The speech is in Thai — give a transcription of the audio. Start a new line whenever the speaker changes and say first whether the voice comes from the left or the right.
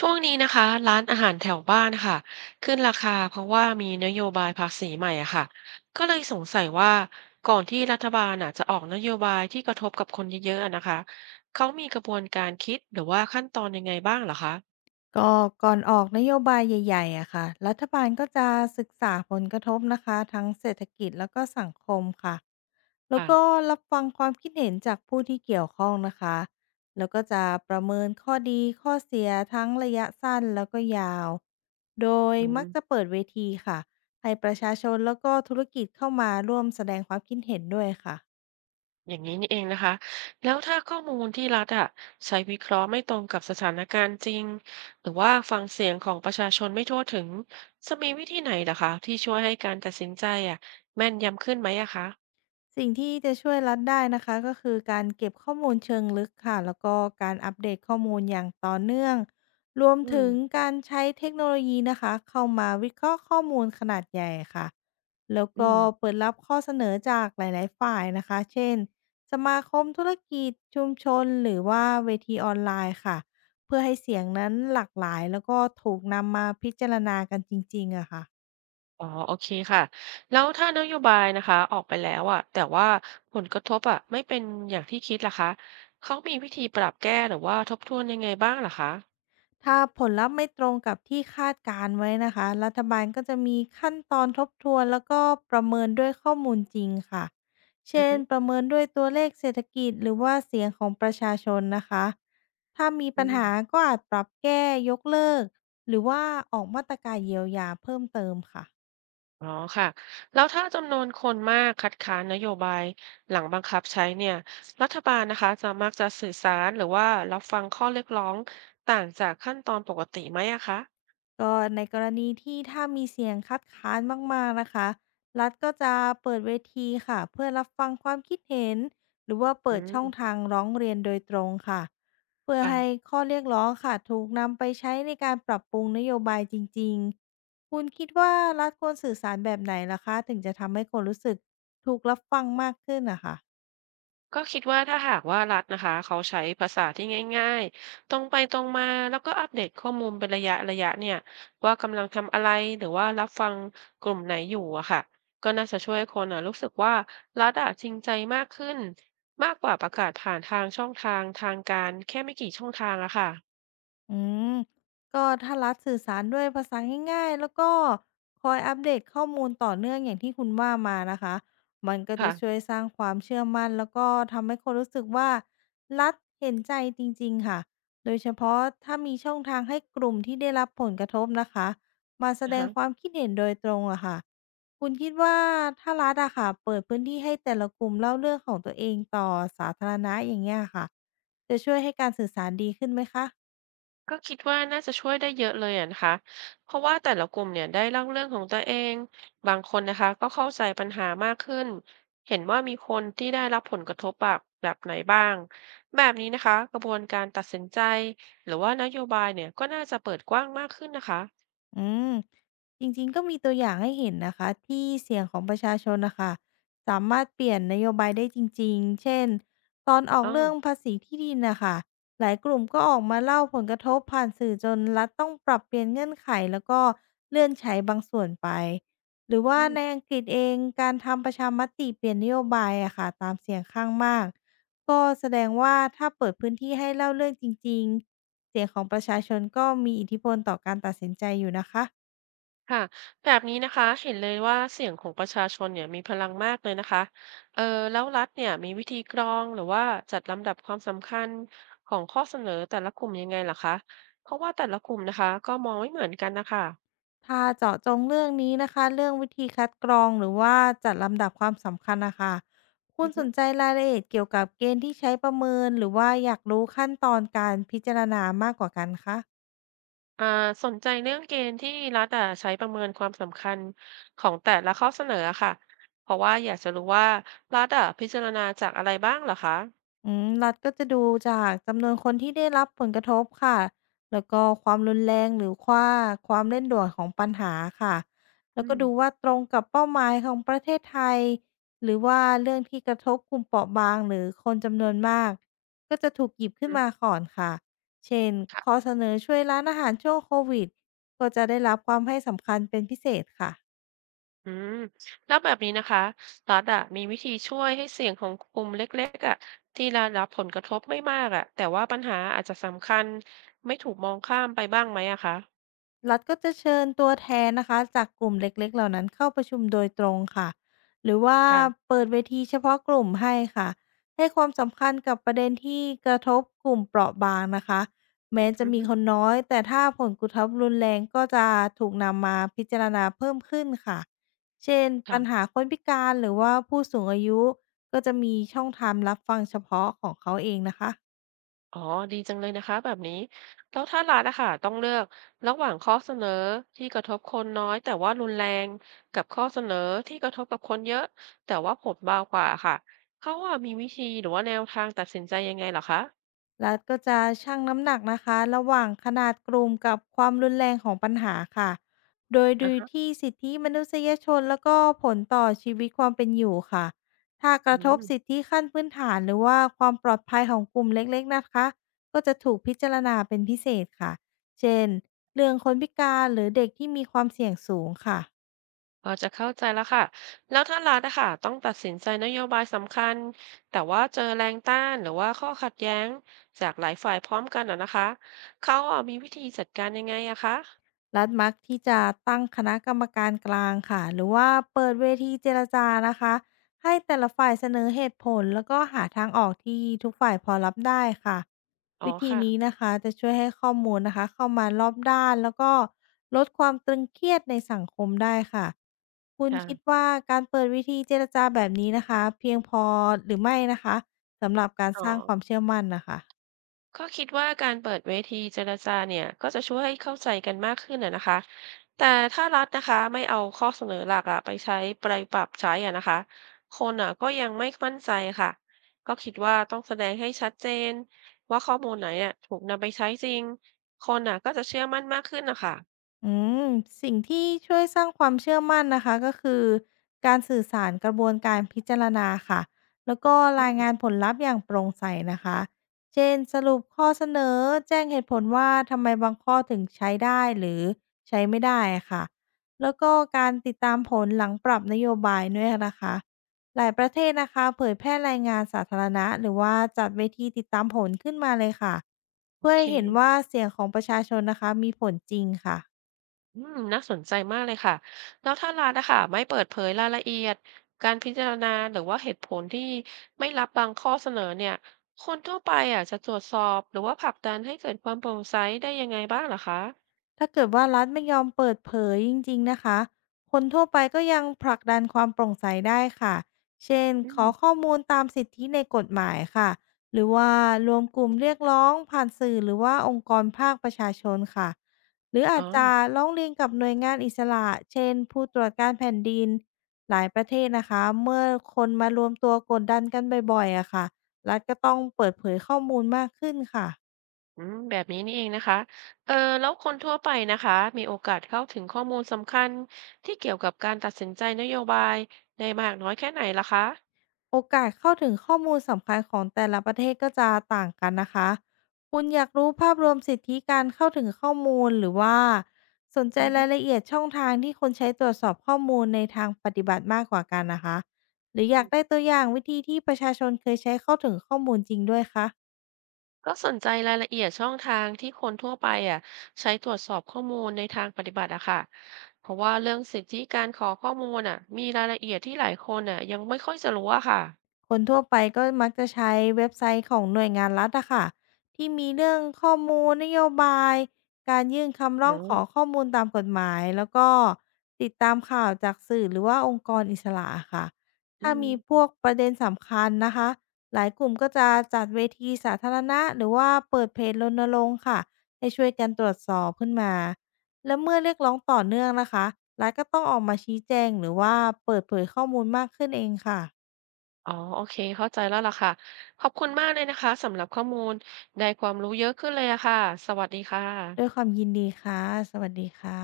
right: ช่วงนี้นะคะร้านอาหารแถวบ้านค่ะขึ้นราคาเพราะว่ามีนโยบายภาษีใหม่อะค่ะก็เลยสงสัยว่าก่อนที่รัฐบาลอะจะออกนโยบายที่กระทบกับคนเยอะๆอะนะคะเขามีกระบวนการคิดหรือว่าขั้นตอนยังไงบ้างเหรอคะ
left: ก็ก่อนออกนโยบายใหญ่ๆอะค่ะ รัฐบาลก็จะศึกษาผลกระทบนะคะทั้งเศรษฐกิจแล้วก็สังคมค่ะแล้ว
right: อ่ะ
left: ก็รับฟังความคิดเห็นจากผู้ที่เกี่ยวข้องนะคะ แล้วก็จะประเมินข้อดีข้อเสียทั้งระยะสั้นแล้วก็ยาว โดย
right: อืม
left: มักจะเปิดเวทีค่ะให้ประชาชนแล้วก็ธุรกิจเข้ามาร่วมแสดงความคิดเห็นด้วยค่ะ
right: อย่างนี้นี่เองนะคะแล้วถ้าข้อมูลที่รัฐอะใช้วิเคราะห์ไม่ตรงกับสถานการณ์จริงหรือว่าฟังเสียงของประชาชนไม่ทั่วถึงจะมีวิธีไหนเหรอคะที่ช่วยให้การตัดสินใจอะแม่นยำขึ้นไหมอะคะ
left: สิ่งที่จะช่วยรัฐได้นะคะก็คือการเก็บข้อมูลเชิงลึกค่ะแล้วก็การอัปเดตข้อมูลอย่างต่อเนื่องรวม
right: อืม
left: ถึงการใช้เทคโนโลยีนะคะเข้ามาวิเคราะห์ข้อมูลขนาดใหญ่ค่ะแล้ว
right: อื
left: ก็
right: ม
left: เปิดรับข้อเสนอจากหลายๆ ฝ่ายนะคะเช่นสมาคมธุรกิจชุมชนหรือว่าเวทีออนไลน์ค่ะเพื่อให้เสียงนั้นหลากหลายแล้วก็ถูกนำมาพิจารณากันจริงๆอะค่ะ
right: อ๋อโอเคค่ะแล้วถ้านโยบายนะคะออกไปแล้วอะแต่ว่าผลกระทบอะไม่เป็นอย่างที่คิดล่ะคะเขามีวิธีปรับแก้หรือว่าทบทวนยังไงบ้างล่ะคะ
left: ถ้าผลลัพธ์ไม่ตรงกับที่คาดการไว้นะคะรัฐบาลก็จะมีขั้นตอนทบทวนแล้วก็ประเมินด้วยข้อมูลจริงค่ะ
right: อือ
left: เช่น
right: ฮึ
left: ประเมินด้วยตัวเลขเศรษฐกิจหรือว่าเสียงของประชาชนนะคะถ้ามี
right: อื
left: ปัญหา
right: ม
left: ก็อาจปรับแก้ยกเลิกหรือว่าออกมาตรการเยียวยาเพิ่มเติมค่ะ
right: อ๋อค่ะแล้วถ้าจำนวนคนมากคัดค้านนโยบายหลังบังคับใช้เนี่ยรัฐบาลนะคะจะมักจะสื่อสารหรือว่ารับฟังข้อเรียกร้องต่างจากขั้นตอนปกติไหมอะคะ
left: ก็ในกรณีที่ถ้ามีเสียงคัดค้านมากๆนะคะรัฐก็จะเปิดเวทีค่ะเพื่อรับฟังความคิดเห็นหรือว่า
right: อื
left: เปิด
right: ม
left: ช่องทางร้องเรียนโดยตรงค่ะเพื่อให้
right: ค่ะ
left: ข้อเรียกร้องค่ะถูกนำไปใช้ในการปรับปรุงนโยบายจริงๆคุณคิดว่ารัฐควรสื่อสารแบบไหนล่ะคะถึงจะทำให้คนรู้สึกถูกรับฟังมากขึ้นนะคะ
right: ก็คิดว่าถ้าหากว่ารัฐนะคะเขาใช้ภาษาที่ง่ายๆตรงไปตรงมาแล้วก็อัปเดตข้อมูลเป็นระยะระยะเนี่ยว่ากำลังทำอะไรหรือว่ารับฟังกลุ่มไหนอยู่อะค่ะก็น่าจะช่วยคนอะรู้สึกว่ารัฐอะจริงใจมากขึ้นมากกว่าประกาศผ่านทางช่องทางทางการแค่ไม่กี่ช่องทางอะค่ะ
left: อืมก็ถ้ารัฐสื่อสารด้วยภาษาง่ายๆแล้วก็คอยอัปเดตข้อมูลต่อเนื่องอย่างที่คุณว่ามานะคะมันก็จะ
right: ค่ะ
left: ช่วยสร้างความเชื่อมั่นแล้วก็ทำให้คนรู้สึกว่ารัฐเห็นใจจริงๆค่ะโดยเฉพาะถ้ามีช่องทางให้กลุ่มที่ได้รับผลกระทบนะคะมาแส
right: อ่า
left: ดง
right: ฮะ
left: ความคิดเห็นโดยตรงอะค่ะคุณคิดว่าถ้ารัฐอะค่ะเปิดพื้นที่ให้แต่ละกลุ่มเล่าเรื่องของตัวเองต่อสาธารณะอย่างเงี้ยค่ะจะช่วยให้การสื่อสารดีขึ้นไหมคะ
right: ก็คิดว่าน่าจะช่วยได้เยอะเลยอะนะคะเพราะว่าแต่ละกลุ่มเนี่ยได้เล่าเรื่องของตัวเอง บางคนนะคะก็เข้าใจปัญหามากขึ้นเห็นว่ามีคนที่ได้รับผลกระทบแบบไหนบ้างแบบนี้นะคะกระบวนการตัดสินใจหรือว่านโยบายเนี่ยก็น่าจะเปิดกว้างมากขึ้นนะคะ
left: อืมจริงๆก็มีตัวอย่างให้เห็นนะคะที่เสียงของประชาชนนะคะสามารถเปลี่ยนนโยบายได้จริงๆเช่นตอนออ
right: อ๋
left: ก
right: อ
left: เรื่องภาษีที่ดินนะคะหลายกลุ่มก็ออกมาเล่าผลกระทบผ่านสื่อจนรัฐต้องปรับเปลี่ยนเงื่อนไขแล้วก็เลื่อนใช้บางส่วนไปหรือว่า
right: อื
left: ใน
right: ม
left: อังกฤษเองการทำประชามติเปลี่ยนนโยบายอะค่ะตามเสียงข้างมากก็แสดงว่าถ้าเปิดพื้นที่ให้เล่าเรื่องจริงๆ เสียงของประชาชนก็มีอิทธิพลต่อการตัดสินใจอยู่นะคะ
right: ค่ะแบบนี้นะคะเห็นเลยว่าเสียงของประชาชนเนี่ยมีพลังมากเลยนะคะเออแล้วรัฐเนี่ยมีวิธีกรองหรือว่าจัดลำดับความสำคัญของข้อเสนอแต่ละกลุ่มยังไงล่ะคะเพราะว่าแต่ละกลุ่มนะคะก็มองไม่เหมือนกันนะคะ
left: ถ้าเจาะจงเรื่องนี้นะคะ เรื่องวิธีคัดกรองหรือว่าจัดลำดับความสำคัญนะคะ คุ
right: อื
left: ณ
right: อ
left: ส
right: ฮึ
left: นใจรายละเอียดเกี่ยวกับเกณฑ์ที่ใช้ประเมินหรือว่าอยากรู้ขั้นตอนการพิจารณามากกว่ากันคะ
right: อ่าสนใจเรื่องเกณฑ์ที่รัฐอะใช้ประเมินความสำคัญของแต่ละข้อเสนออะค่ะเพราะว่าอยากจะรู้ว่ารัฐอะพิจารณาจากอะไรบ้างเหรอคะ
left: รัฐก็จะดูจากจำนวนคนที่ได้รับผลกระทบค่ะแล้วก็ความรุนแรงหรือว่าความเร่งด่วนของปัญหาค่ะแล้ว
right: อื
left: ก็
right: ม
left: ดูว่าตรงกับเป้าหมายของประเทศไทยหรือว่าเรื่องที่กระทบกลุ่มเปราะบางหรือคนจำนวนมากก็จะถูกหยิบขึ้
right: อื
left: น
right: ม
left: มาก่อนค่ะเช่นข้อ
right: ค่ะ
left: เสนอช่วยร้านอาหารช่วงโควิดก็จะได้รับความให้สำคัญเป็นพิเศษค่ะ
right: อืมแล้วแบบนี้นะคะรัฐอะมีวิธีช่วยให้เสียงของกลุ่มเล็กๆอะที่ได้รับผลกระทบไม่มากอะแต่ว่าปัญหาอาจจะสำคัญไม่ถูกมองข้ามไปบ้างไหมอะคะ
left: รัฐก็จะเชิญตัวแทนนะคะจากกลุ่มเล็กๆเหล่านั้นเข้าประชุมโดยตรงค่ะหรือว่า
right: ค่ะ
left: เปิดเวทีเฉพาะกลุ่มให้ค่ะให้ความสำคัญกับประเด็นที่กระทบกลุ่มเปราะบางนะคะแม้จะ
right: อือ
left: มี
right: ฮึ
left: คนน้อยแต่ถ้าผลกระทบรุนแรงก็จะถูกนำมาพิจารณาเพิ่มขึ้นค่ะเช่นปัญ
right: ค่ะ
left: หาคนพิการหรือว่าผู้สูงอายุก็จะมีช่องทางรับฟังเฉพาะของเขาเองนะคะ
right: อ๋อดีจังเลยนะคะแบบนี้แล้วถ้ารัฐอะค่ะต้องเลือกระหว่างข้อเสนอที่กระทบคนน้อยแต่ว่ารุนแรงกับข้อเสนอที่กระทบกับคนเยอะแต่ว่าผลเบากว่าค่ะเขาว่ามีวิธีหรือว่าแนวทางตัดสินใจยังไงเหรอคะ
left: รัฐก็จะชั่งน้ำหนักนะคะระหว่างขนาดกลุ่มกับความรุนแรงของปัญหาค่ะ โดย
right: อ่า
left: ดู
right: ฮะ
left: ที่สิทธิมนุษยชนแล้วก็ผลต่อชีวิตความเป็นอยู่ค่ะ ถ้าก
right: อื
left: ระทบสิท
right: ม
left: ธิขั้นพื้นฐานหรือว่าความปลอดภัยของกลุ่มเล็กๆนะคะก็จะถูกพิจารณาเป็นพิเศษค่ะเช่นเรื่องคนพิการหรือเด็กที่มีความเสี่ยงสูงค่ะ
right: พอจะเข้าใจแล้วค่ะ แล้วถ้ารัฐนะคะต้องตัดสินใจนโยบายสำคัญ แต่ว่าเจอแรงต้านหรือว่าข้อขัดแย้งจากหลายฝ่ายพร้อมกันอ่ะนะคะ เขาอ่ะมีวิธีจัดการยังไงอะคะ
left: รัฐมักที่จะตั้งคณะกรรมการกลางค่ะหรือว่าเปิดเวทีเจรจานะคะให้แต่ละฝ่ายเสนอเหตุผลแล้วก็หาทางออกที่ทุกฝ่ายพอรับได้ค่ะ
right: อ๋อ
left: วิธี
right: ค่ะ
left: นี้นะคะจะช่วยให้ข้อมูลนะคะเข้ามารอบด้านแล้วก็ลดความตึงเครียดในสังคมได้ค่ะคุณคิด
right: ค่ะ
left: ว่าการเปิดวิธีเจรจาแบบนี้นะคะเพียงพอหรือไม่นะคะสำหรับการ
right: อ๋อ
left: สร้างความเชื่อมั่นนะคะ
right: ก็คิดว่าการเปิดเวทีเจรจาเนี่ยก็จะช่วยให้เข้าใจกันมากขึ้นนะนะคะแต่ถ้ารัฐนะคะไม่เอาข้อเสนอหลักอะไปใช้ไปปรับใช้อะนะคะคนอะก็ยังไม่มั่นใจค่ะก็คิดว่าต้องแสดงให้ชัดเจนว่าข้อมูลไหนอะถูกนำไปใช้จริงคนอะก็จะเชื่อมั่นมากขึ้นนะคะ
left: อืมสิ่งที่ช่วยสร้างความเชื่อมั่นนะคะก็คือการสื่อสารกระบวนการพิจารณาค่ะแล้วก็
right: อื
left: ราย
right: ม
left: งานผลลัพธ์อย่างโปร่งใสนะคะเช่นสรุปข้อเสนอแจ้งเหตุผลว่าทำไมบางข้อถึงใช้ได้หรือใช้ไม่ได้ค่ะแล้วก็การติดตามผลหลังปรับนโยบายด้วยนะคะหลายประเทศนะคะเผยแพร่รายงานสาธารณะหรือว่าจัดเวทีติดตามผลขึ้นมาเลยค่ะ
right: โอ
left: เพื่อ
right: เค
left: ให้เห็นว่าเสียงของประชาชนนะคะมีผลจริงค่ะ
right: อืมน่าสนใจมากเลยค่ะแล้วถ้ารานนะคะไม่เปิดเผยรายละเอียดการพิจารณาหรือว่าเหตุผลที่ไม่รับบางข้อเสนอเนี่ยคนทั่วไปอะจะตรวจสอบหรือว่าผลักดันให้เกิดความโปร่งใสได้ยังไงบ้างเหรอคะ
left: ถ้าเกิดว่ารัฐไม่ยอมเปิดเผยจริงๆนะคะ คนทั่วไปก็ยังผลักดันความโปร่งใสได้ค่ะ เช่น
right: อื
left: ขอ
right: ม
left: ข้อมูลตามสิทธิในกฎหมายค่ะ หรือว่ารวมกลุ่มเรียกร้องผ่านสื่อหรือว่าองค์กรภาคประชาชนค่ะ หรือ
right: อ๋
left: อาจจะ
right: อ
left: ร้องเรียนกับหน่วยงานอิสระ เช่นผู้ตรวจการแผ่นดินหลายประเทศนะคะ เมื่อคนมารวมตัวกดดันกันบ่อยๆอะค่ะรัฐก็ต้องเปิดเผยข้อมูลมากขึ้นค่ะ
right: อืมแบบนี้นี่เองนะคะเออแล้วคนทั่วไปนะคะมีโอกาสเข้าถึงข้อมูลสำคัญที่เกี่ยวกับการตัดสินใจนโยบายได้มากน้อยแค่ไหนล่ะคะ
left: โอกาสเข้าถึงข้อมูลสำคัญของแต่ละประเทศก็จะต่างกันนะคะ คุณอยากรู้ภาพรวมสิทธิการเข้าถึงข้อมูลหรือว่าสนใจ
right: อื
left: รายละเอียดช่องทางที่คนใช้ตรวจสอบข้อมูลในทางปฏิบัติมากกว่ากันนะคะหรืออยากได้
right: ม
left: ตัวอย่างวิธีที่ประชาชนเคยใช้เข้าถึงข้อมูลจริงด้วยคะ
right: ก็สนใจรายละเอียดช่องทางที่คนทั่วไปอ่ะใช้ตรวจสอบข้อมูลในทางปฏิบัติอะค่ะเพราะว่าเรื่องสิทธิการขอข้อมูลอ่ะมีรายละเอียดที่หลายคนอ่ะยังไม่ค่อยจะรู้อะค่ะ
left: คนทั่วไปก็มักจะใช้เว็บไซต์ของหน่วยงานรัฐอะค่ะที่มีเรื่องข้อมูลนโยบายการยื่นคำร้
right: อื
left: องขอ
right: ม
left: ข้อมูลตามกฎหมายแล้วก็ติดตามข่าวจากสื่อหรือว่าองค์กรอิสระค่ะ
right: อื
left: ถ้ามีพ
right: ม
left: วกประเด็นสำคัญนะคะหลายกลุ่มก็จะจัดเวทีสาธารณะหรือว่าเปิดเพจรณรงค์ค่ะให้ช่วยกันตรวจสอบขึ้นมาและเมื่อเรียกร้องต่อเนื่องนะคะรัฐก็ต้องออกมาชี้แจงหรือว่าเปิดเผยข้อมูลมากขึ้นเองค่ะ
right: อ๋อโอเคเข้าใจแล้วล่ะค่ะขอบคุณมากเลยนะคะสำหรับข้อมูลได้ความรู้เยอะขึ้นเลยอะค่ะสวัสดีค่ะ
left: ด้วยความยินดีค่ะ สวัสดีค่ะ